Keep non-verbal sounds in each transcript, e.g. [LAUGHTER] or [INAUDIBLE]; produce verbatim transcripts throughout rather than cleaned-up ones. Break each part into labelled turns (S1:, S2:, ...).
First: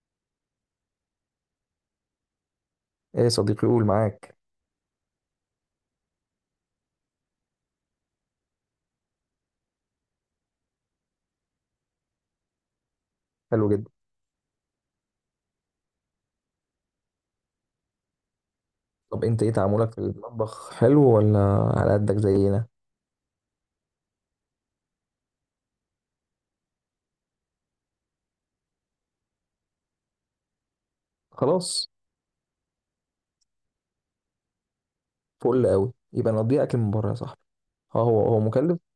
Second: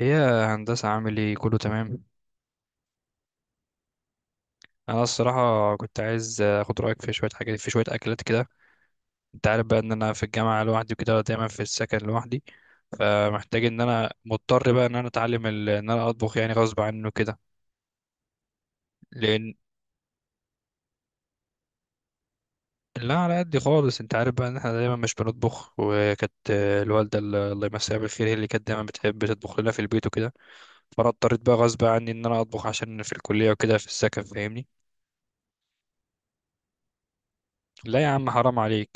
S1: ايه يا هندسة، عامل ايه؟ كله تمام؟
S2: ايه يا صديقي، قول معاك.
S1: انا الصراحة كنت عايز اخد رأيك في شوية حاجات، في شوية اكلات كده. انت عارف بقى ان انا في الجامعة لوحدي وكده، دايما في السكن لوحدي. فمحتاج
S2: حلو
S1: ان
S2: جدا.
S1: انا مضطر بقى ان انا اتعلم ال... ان انا اطبخ يعني غصب عنه كده.
S2: طب انت ايه
S1: لان.
S2: تعاملك في المطبخ؟ حلو ولا على قدك زينا؟
S1: لا، على قد خالص، انت عارف بقى ان احنا دايما مش بنطبخ، وكانت الوالدة ال- الله يمسيها بالخير، هي اللي كانت دايما بتحب تطبخ لنا في البيت وكده. فانا اضطريت بقى غصب
S2: خلاص،
S1: عني ان انا اطبخ عشان في الكلية وكده في السكن، فاهمني.
S2: فل قوي. يبقى نضيع اكل من بره يا صاحبي. اه،
S1: لا يا
S2: هو
S1: عم،
S2: هو
S1: حرام
S2: مكلف.
S1: عليك.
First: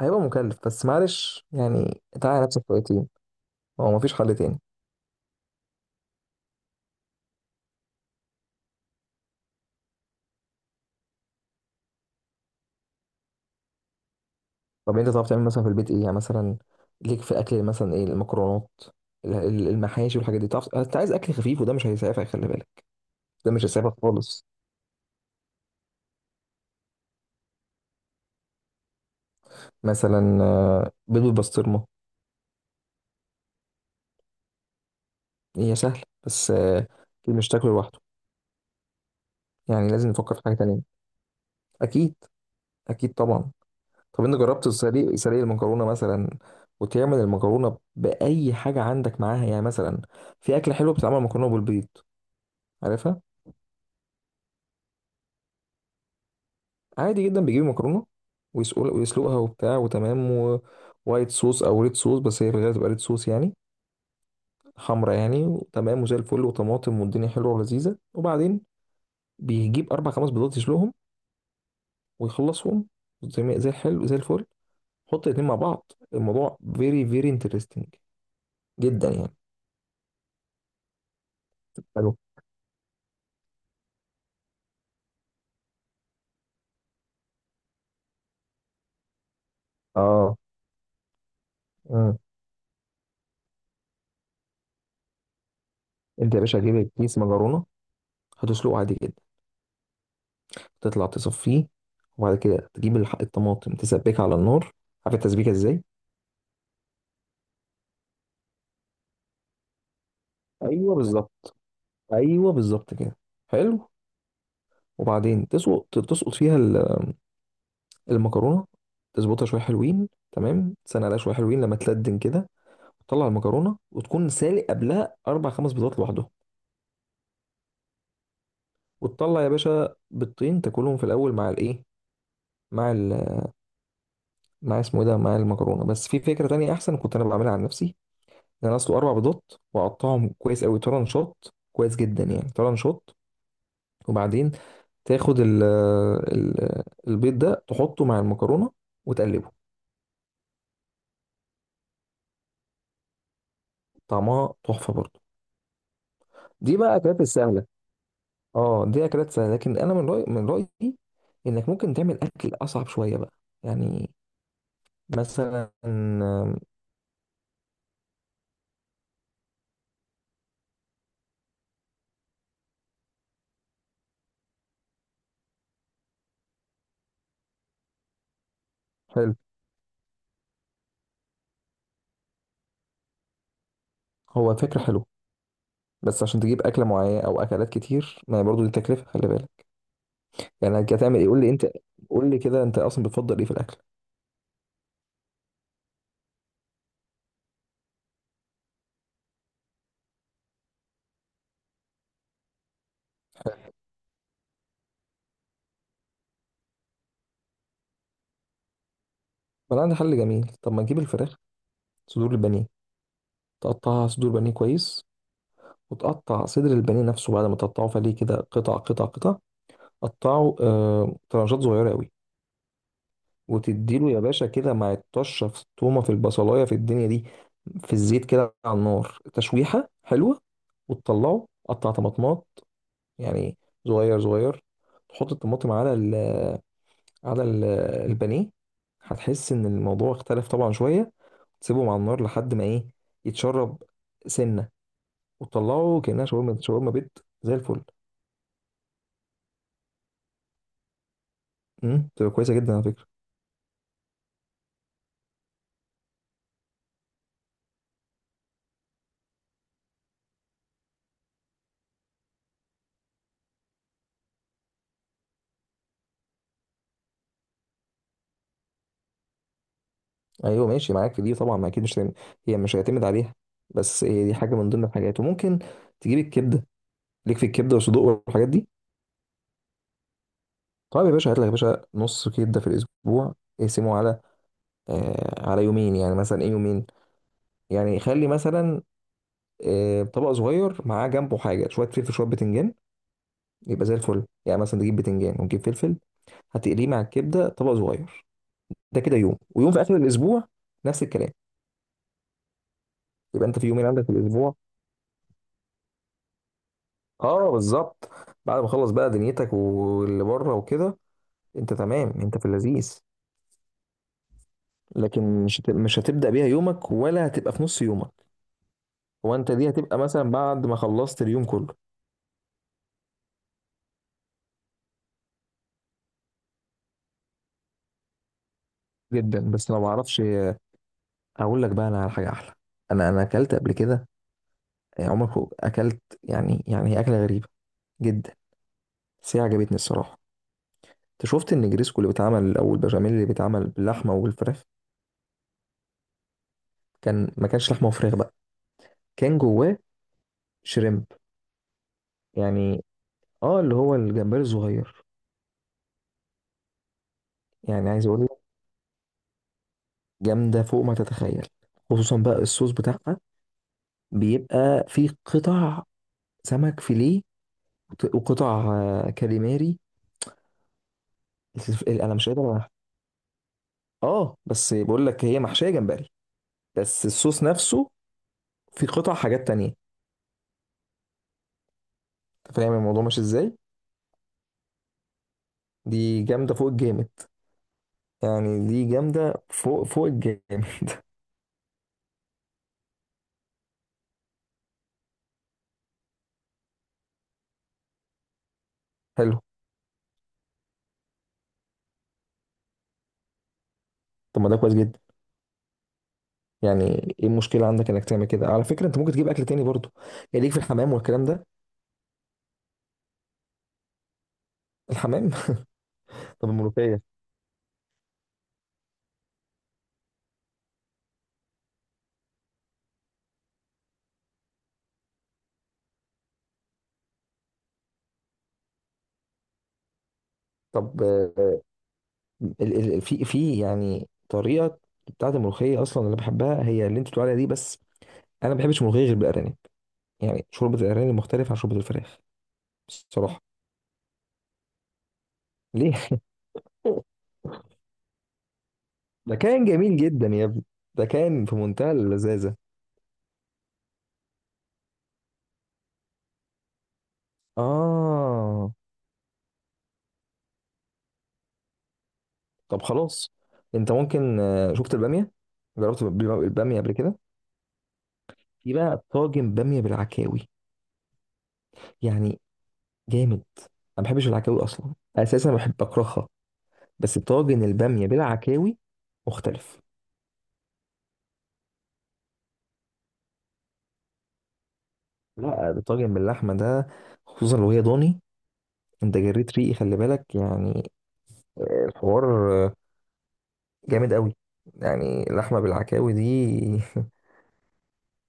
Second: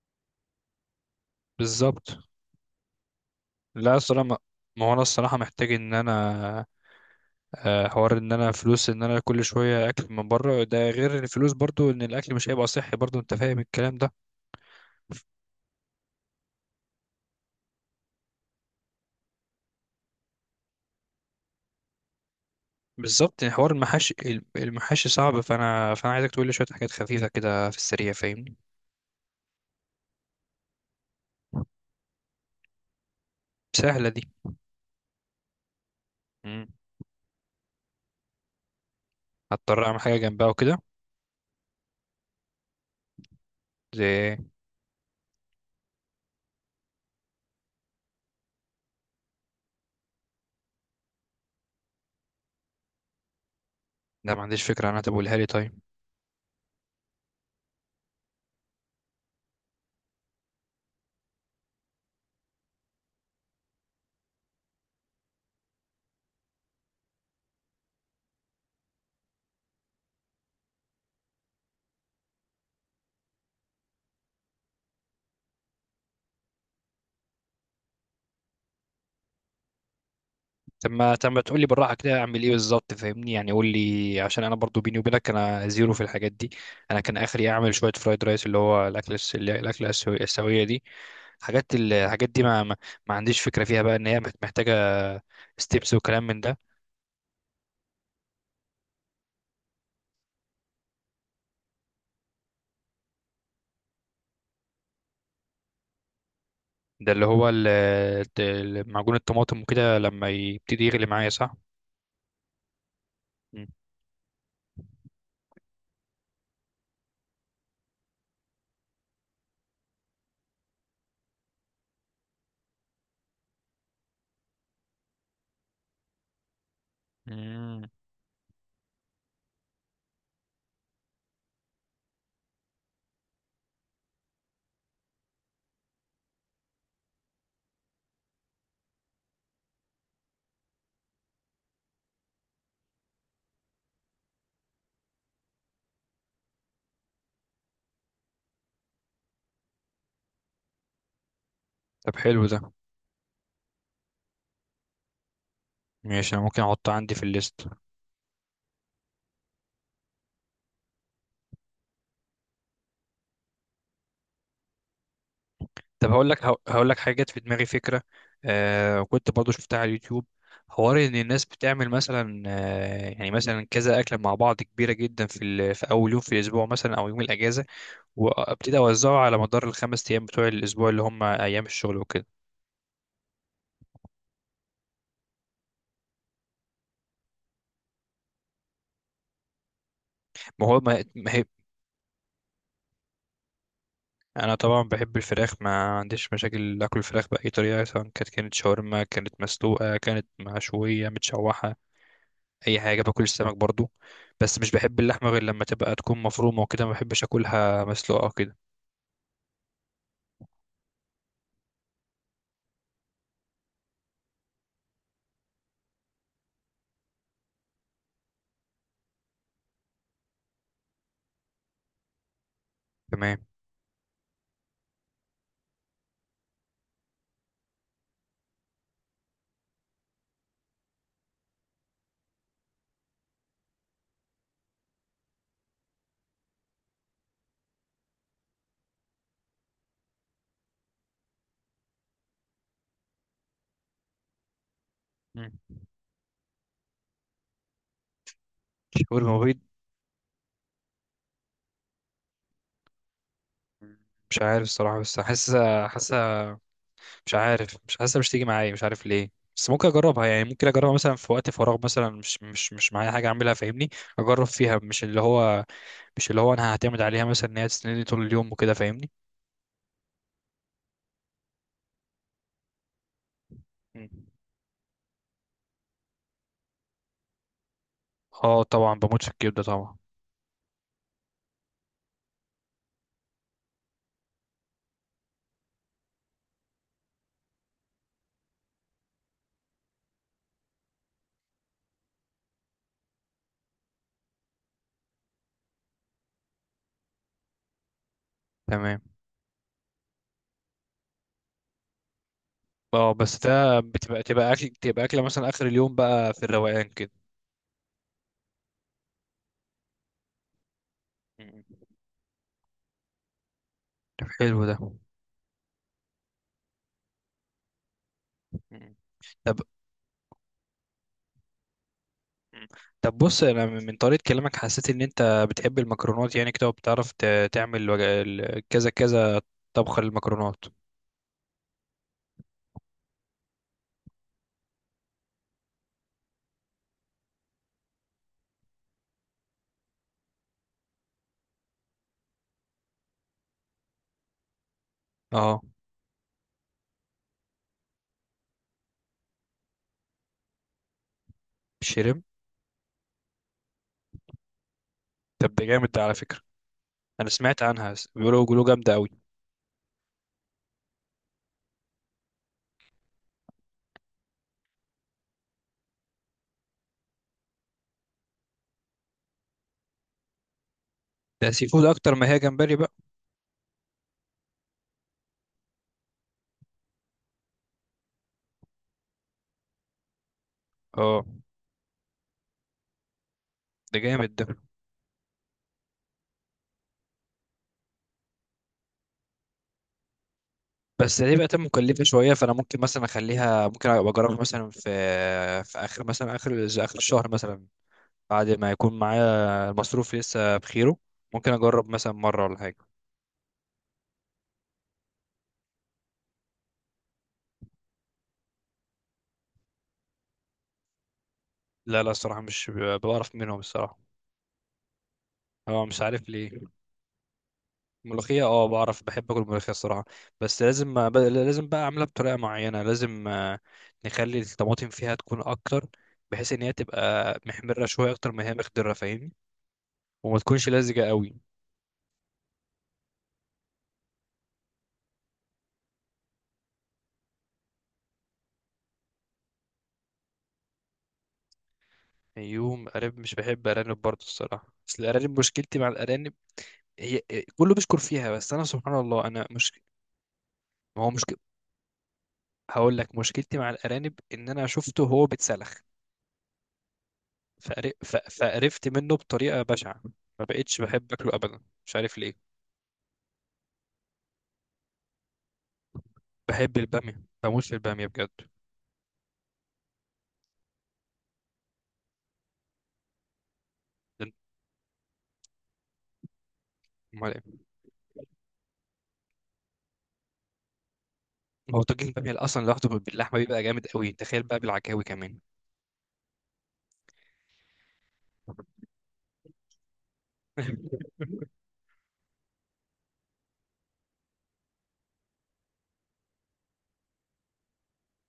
S2: هيبقى مكلف بس معلش، يعني
S1: بالظبط.
S2: تعالى نفسك شويتين. هو
S1: لا
S2: مفيش
S1: الصراحة
S2: حل
S1: ما.
S2: تاني؟
S1: ما هو انا الصراحة محتاج ان انا. آه، حوار ان انا فلوس، ان انا كل شوية اكل من بره، ده غير الفلوس برضو ان الاكل مش هيبقى صحي برضو، انت فاهم الكلام ده.
S2: طب انت تعرف تعمل مثلا في البيت ايه؟ يعني مثلا ليك في الاكل مثلا ايه؟ المكرونات، ال- ال- المحاشي والحاجات دي؟ تعرف انت عايز اكل خفيف وده مش هيسعفك، خلي بالك.
S1: بالظبط،
S2: ده
S1: يعني
S2: مش
S1: حوار
S2: هيسعفك
S1: المحاشي.
S2: خالص.
S1: المحاشي صعب، فانا فانا عايزك تقول لي شوية حاجات خفيفة كده في السريع، فاهمني.
S2: مثلا آه، بيض بالبسطرمه.
S1: سهلة دي.
S2: هي سهله بس
S1: مم.
S2: آه، مش تاكله لوحده،
S1: هضطر
S2: يعني
S1: اعمل
S2: لازم
S1: حاجة
S2: نفكر في
S1: جنبها
S2: حاجه
S1: وكده.
S2: تانية. اكيد، اكيد طبعا.
S1: زي
S2: طب انت
S1: إيه؟
S2: جربت سليق سليق المكرونه مثلا؟ وتعمل المكرونه باي حاجه عندك معاها، يعني مثلا في اكله حلوه بتتعمل مكرونه بالبيض، عارفها؟
S1: لا ما عنديش فكرة، انا تقولها لي طيب.
S2: عادي جدا، بيجيب مكرونه ويسقل ويسلقها وبتاع، وتمام. ووايت صوص او ريد صوص، بس هي في الغالب تبقى ريد صوص يعني، حمرا يعني، وتمام، وزي الفل، وطماطم، والدنيا حلوه ولذيذه. وبعدين بيجيب اربع خمس بيضات يسلقهم ويخلصهم. زي ما- زي الحلو، زي الفل. حط الاتنين مع بعض، الموضوع فيري فيري انترستنج جدا يعني.
S1: طب ما طب ما تقول لي بالراحه كده، اعمل ايه بالظبط، فاهمني، يعني قول لي عشان انا برضو بيني وبينك انا زيرو في الحاجات دي. انا كان اخري اعمل شويه فرايد رايس، اللي هو الاكل الس- اللي- الاكله السو-
S2: اه.
S1: السويه دي. حاجات ال-
S2: مم.
S1: الحاجات دي ما ما, ما عنديش فكره فيها بقى ان هي محت- محتاجه ستيبس وكلام
S2: انت
S1: من
S2: يا
S1: ده.
S2: باشا هتجيب كيس مكرونه، هتسلقه عادي جدا، تطلع تصفيه، وبعد كده تجيب الح- الطماطم، تسبكها على النار. عارف التسبيكه ازاي؟
S1: ده اللي هو ال- ال- معجون الطماطم وكده، لما يبتدي
S2: ايوه
S1: يغلي معايا
S2: بالظبط.
S1: صح؟
S2: ايوه بالظبط كده.
S1: مم.
S2: حلو. وبعدين تسقط تسقط فيها ال- المكرونه، تظبطها شويه حلوين، تمام، تستنى عليها شويه حلوين لما تلدن كده. تطلع المكرونه، وتكون سالق قبلها اربع خمس بيضات لوحدهم.
S1: مم.
S2: وتطلع يا باشا بيضتين تاكلهم في الاول مع الايه، مع ال... مع اسمه ايه ده، مع المكرونه. بس في فكره تانية احسن كنت انا بعملها عن نفسي. انا اسلق اربع بيضات واقطعهم كويس قوي طرنشات، كويس جدا يعني طرنشات. وبعدين تاخد ال ال البيض ده، تحطه مع المكرونه وتقلبه.
S1: طب حلو ده.
S2: طعمها تحفه برضه.
S1: ماشي، انا ممكن
S2: دي
S1: احطه
S2: بقى
S1: عندي
S2: اكلات
S1: في
S2: السهله.
S1: الليست.
S2: اه، دي اكلات سهله، لكن انا من رايي، من رايي انك ممكن تعمل اكل اصعب شويه بقى، يعني مثلا
S1: طب هقول لك
S2: آم،
S1: هقول لك حاجه جت في دماغي فكره. آه كنت برضو شفتها على اليوتيوب. حوار ان الناس بتعمل مثلا آه يعني مثلا كذا اكله مع بعض كبيره جدا في ال- في اول يوم في الاسبوع مثلا، او يوم الاجازه، وابتدي اوزعه
S2: حلو.
S1: على مدار الخمس ايام بتوع الاسبوع اللي هم ايام الشغل وكده.
S2: هو فكره حلوه، بس عشان تجيب اكله معينه او اكلات كتير، ما هي برضه دي تكلفه، خلي بالك.
S1: ما
S2: يعني
S1: هو ما
S2: هتعمل ايه؟
S1: ما
S2: قول
S1: هي.
S2: لي انت. قول لي كده، انت اصلا بتفضل ايه في الاكل؟
S1: انا طبعا بحب الفراخ، ما عنديش مشاكل اكل الفراخ باي طريقه، سواء كانت كانت شاورما، كانت مسلوقه، كانت مشويه، متشوحه. اي حاجه، باكل السمك برضو. بس مش بحب اللحمه غير لما تبقى تكون مفرومه وكده، ما بحبش اكلها مسلوقه وكده.
S2: ما انا عندي حل جميل. طب ما تجيب الفراخ، صدور البانيه، تقطعها صدور بانيه كويس، وتقطع صدر البانيه نفسه بعد ما تقطعه فليه كده، قطع قطع قطع، قطعه آه طرنشات صغيره قوي.
S1: تمام.
S2: وتديله يا باشا كده مع الطشه، في التومه، في البصلايه، في الدنيا دي، في الزيت، كده على النار، تشويحه حلوه. وتطلعه قطع طماطمات يعني صغير صغير، تحط الطماطم على ال على ال البانيه. هتحس ان الموضوع اختلف طبعا شويه. تسيبهم على النار لحد ما ايه، يتشرب سنه،
S1: مم.
S2: وتطلعه كانها شاورما، شاورما بيت زي الفل.
S1: شاورما بيض.
S2: امم، تبقى كويسه جدا على فكره.
S1: مش عارف الصراحه، بس حاسه حاسه. مش عارف، مش حاسه، مش تيجي معايا، مش عارف ليه. بس ممكن اجربها، يعني ممكن اجربها مثلا في وقت فراغ مثلا، مش مش مش معايا حاجه اعملها، فاهمني. اجرب فيها مش اللي هو مش اللي هو انا هعتمد عليها مثلا ان هي تسندني طول اليوم وكده، فاهمني.
S2: ايوه، ماشي معاك في دي طبعا. ما اكيد مش هتعمل، هي مش هيعتمد عليها، بس
S1: مم.
S2: هي دي حاجه من ضمن الحاجات. وممكن تجيب الكبده، ليك في الكبده والصدوق والحاجات
S1: اه
S2: دي.
S1: طبعا، بموت في الكبده طبعا.
S2: طيب يا باشا، هات لك يا باشا نص كبده في الاسبوع، اقسمه على آه على يومين، يعني مثلا ايه، يومين، يعني خلي مثلا آه طبق صغير، معاه جنبه حاجه، شويه فلفل، شويه بتنجان، يبقى زي الفل. يعني مثلا تجيب بتنجان ونجيب فلفل، هتقليه مع الكبده، طبق صغير. ده
S1: تمام.
S2: كده يوم، ويوم في اخر الاسبوع نفس الكلام.
S1: اه بس
S2: يبقى انت في
S1: ده
S2: يومين عندك في
S1: بتبقى تبقى
S2: الاسبوع.
S1: اكل تبقى اكله مثلا اخر اليوم بقى في الروقان كده.
S2: اه بالظبط. بعد ما خلص بقى دنيتك واللي بره وكده،
S1: مم.
S2: انت تمام، انت في اللذيذ.
S1: طب حلو ده.
S2: لكن مش هت- مش هتبدا بيها يومك، ولا هتبقى في نص يومك.
S1: مم.
S2: هو انت
S1: طب.
S2: دي هتبقى مثلا بعد ما خلصت اليوم كله.
S1: مم. طب بص، انا من من طريقه كلامك حسيت ان انت بتحب المكرونات، يعني كده وبتعرف ت- تعمل وج- ال- كذا كذا
S2: جدا. بس لو ما
S1: طبخه
S2: اعرفش
S1: للمكرونات.
S2: اقول لك بقى، انا على حاجه احلى. انا انا اكلت قبل كده. عمرك اكلت يعني، يعني هي اكله غريبه جدا، بس هي عجبتني الصراحه. انت شفت النجريسكو اللي بيتعمل، او البشاميل اللي بيتعمل باللحمه والفراخ؟
S1: اه.
S2: كان ما كانش لحمه وفراخ بقى، كان جواه شريمب
S1: شرم.
S2: يعني، اه، اللي هو الجمبري الصغير.
S1: طب ده جامد ده على فكره. انا سمعت
S2: يعني
S1: عنها
S2: عايز
S1: س-
S2: اقول لك،
S1: بيقولوا بيقولوا جامده قوي.
S2: جامده فوق ما تتخيل. خصوصا بقى الصوص بتاعها، بيبقى فيه قطع سمك فيليه، وت- وقطع آه، كاليماري.
S1: ده سي
S2: الف-
S1: فود اكتر
S2: انا
S1: ما
S2: مش
S1: هي
S2: قادر أنا-
S1: جمبري بقى.
S2: اه. بس بقول لك، هي محشيه جمبري، بس الصوص نفسه فيه قطع حاجات تانية.
S1: اه
S2: انت فاهم الموضوع ماشي ازاي؟
S1: ده جامد ده.
S2: دي جامده فوق الجامد، يعني دي جامدة فوق فوق الجامد.
S1: بس دي بقت مكلفة شوية، فأنا ممكن مثلا أخليها، ممكن أبقى أجربها مثلا في في آخر مثلا آخر الز- آخر الشهر مثلا، بعد ما يكون
S2: [LAUGHS]
S1: معايا
S2: حلو.
S1: المصروف لسه بخيره. ممكن أجرب مثلا مرة ولا حاجة.
S2: طب ما ده كويس جدا يعني. ايه المشكلة عندك انك تعمل كده؟ على فكرة، انت ممكن تجيب اكل تاني برضو. يعني ليك في الحمام والكلام ده؟
S1: لا لا، الصراحة مش ب- بعرف منهم الصراحة.
S2: الحمام.
S1: هو مش عارف
S2: [LAUGHS] طب
S1: ليه.
S2: الملوخية؟
S1: ملوخية، اه بعرف، بحب اكل ملوخية الصراحة. بس لازم أب- لازم بقى اعملها بطريقة معينة، لازم آه، نخلي الطماطم فيها تكون اكتر، بحيث ان هي تبقى محمرة شوية اكتر ما هي مخضرة فاهمني، وما تكونش لزجة
S2: طب
S1: قوي.
S2: آه، ال ال في في يعني طريقة بتاعت الملوخية اصلا اللي بحبها هي اللي انت بتقول عليها دي. بس انا ما بحبش الملوخية غير بالارانب. يعني شوربة الارانب مختلفة عن شوربة الفراخ
S1: يوم ارانب، مش
S2: بصراحة.
S1: بحب ارانب برضه الصراحه، بس الارانب مشكلتي مع
S2: ليه؟ [LAUGHS]
S1: الارانب. هي. كله بيشكر فيها بس انا، سبحان الله،
S2: ده
S1: انا
S2: كان
S1: مش.
S2: جميل جدا يا ابني،
S1: ما
S2: ده
S1: هو مشكل.
S2: كان في منتهى اللذاذة.
S1: هقول لك مشكلتي مع الارانب، ان انا شفته وهو بيتسلخ، فقر- ف-
S2: اه.
S1: فقرفت منه بطريقه بشعه، ما بقتش بحب اكله ابدا مش عارف ليه.
S2: طب خلاص، انت ممكن آه، شفت الباميه؟ جربت الب-
S1: بحب
S2: الباميه قبل كده؟
S1: الباميه، بموت في الباميه بجد.
S2: في بقى طاجن باميه بالعكاوي يعني، جامد. انا ما بحبش العكاوي اصلا، اساسا بحب اكرهها، بس
S1: امال إيه؟
S2: طاجن الباميه بالعكاوي مختلف.
S1: ما هو طاجن الباميه اصلا لوحده باللحمه بيبقى جامد قوي، تخيل بقى بالعكاوي كمان.
S2: لا، الطاجن باللحمه ده، خصوصا لو هي ضاني، انت جريت ريقي، خلي بالك يعني.
S1: [LAUGHS]
S2: الحوار آه، جامد قوي، يعني لحمه بالعكاوي دي.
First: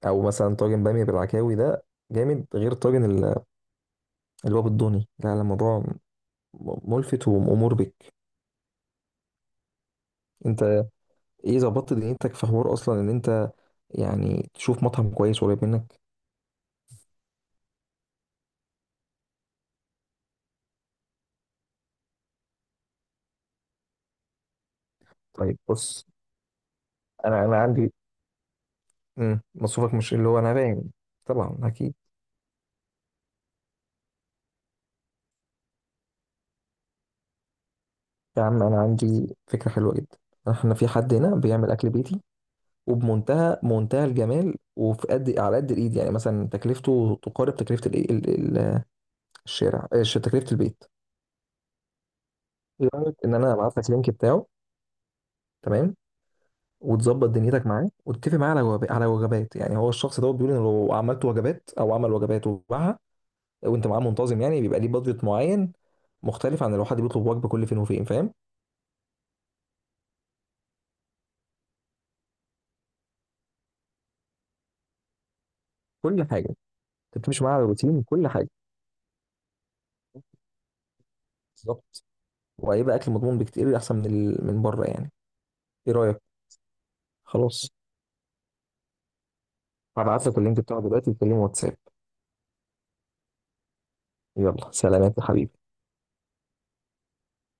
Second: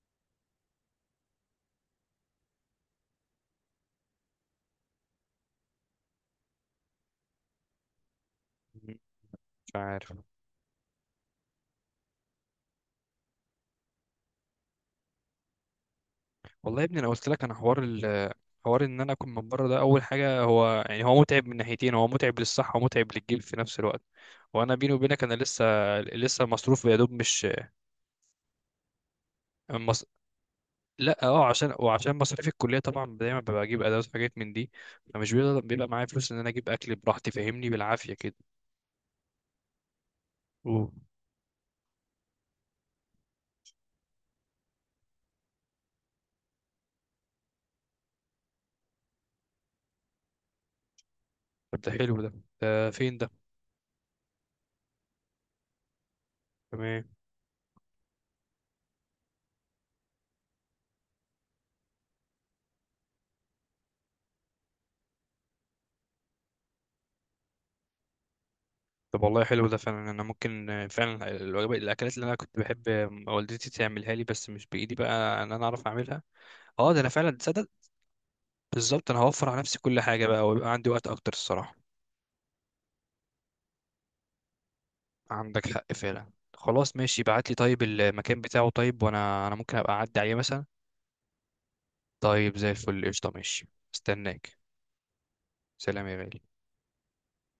S2: [LAUGHS] او مثلا طاجن باميه بالعكاوي ده جامد غير طاجن ال- اللي هو بالضاني. لا لا، الموضوع ملفت ومأمور بك.
S1: مش عارف.
S2: انت ايه ظبطت دنيتك في حوار اصلا ان انت يعني تشوف مطعم كويس قريب منك؟
S1: والله يا ابني، انا قلت لك، انا حوار ال حوار ان انا اكون من بره ده اول حاجه، هو يعني هو متعب من ناحيتين، هو متعب للصحه ومتعب للجيب في نفس الوقت. وانا بيني وبينك انا
S2: طيب
S1: لسه
S2: بص،
S1: لسه مصروف يا دوب
S2: انا
S1: مش
S2: انا عندي، امم، مصروفك
S1: مص...
S2: مش اللي هو انا باين.
S1: لا اه،
S2: طبعا
S1: عشان
S2: اكيد.
S1: وعشان مصاريف الكليه طبعا دايما ببقى اجيب ادوات وحاجات من دي. فمش بيبقى, بيبقى معايا فلوس ان انا اجيب اكل براحتي فاهمني، بالعافيه كده.
S2: يا عم انا عندي فكره حلوه جدا. احنا في
S1: اوه.
S2: حد هنا بيعمل اكل بيتي، وبمنتهى منتهى الجمال، وفي قد على قد الايد. يعني مثلا تكلفته تقارب تكلفه الايه، ال- ال- الشارع. آه، ش- تكلفه البيت.
S1: طب ده حلو ده،
S2: ايه
S1: ده
S2: رايك
S1: فين ده؟
S2: ان انا ابعت لك لينك بتاعه؟ تمام.
S1: تمام.
S2: وتظبط دنيتك معاه، وتتفق معاه على وجب- على وجبات. يعني هو الشخص دوت بيقول ان لو عملت وجبات او عمل وجبات وباعها، وانت معاه منتظم، يعني بيبقى ليه بادجت معين، مختلف عن لو حد بيطلب وجبه كل فين وفين، فاهم؟
S1: طب والله حلو ده فعلا، انا ممكن فعلا الوجبات الاكلات اللي انا كنت بحب والدتي تعملها لي، بس مش بايدي بقى ان انا اعرف اعملها.
S2: كل حاجه.
S1: اه ده انا
S2: انت
S1: فعلا
S2: بتمشي معاه على
S1: تصدق.
S2: روتين كل حاجه.
S1: بالظبط، انا هوفر على نفسي كل حاجه بقى ويبقى عندي وقت اكتر الصراحه.
S2: بالظبط. وهيبقى اكل مضمون بكتير احسن من ال... من بره يعني.
S1: عندك
S2: ايه
S1: حق
S2: رايك؟
S1: فعلا، خلاص ماشي، ابعت لي
S2: خلاص،
S1: طيب المكان بتاعه طيب، وانا انا ممكن ابقى اعدي
S2: هبعت
S1: عليه
S2: لك اللينك
S1: مثلا.
S2: بتاعه دلوقتي، تكلمه واتساب.
S1: طيب زي الفل قشطه ماشي. استناك.
S2: يلا سلامات يا حبيبي.
S1: سلام يا غالي.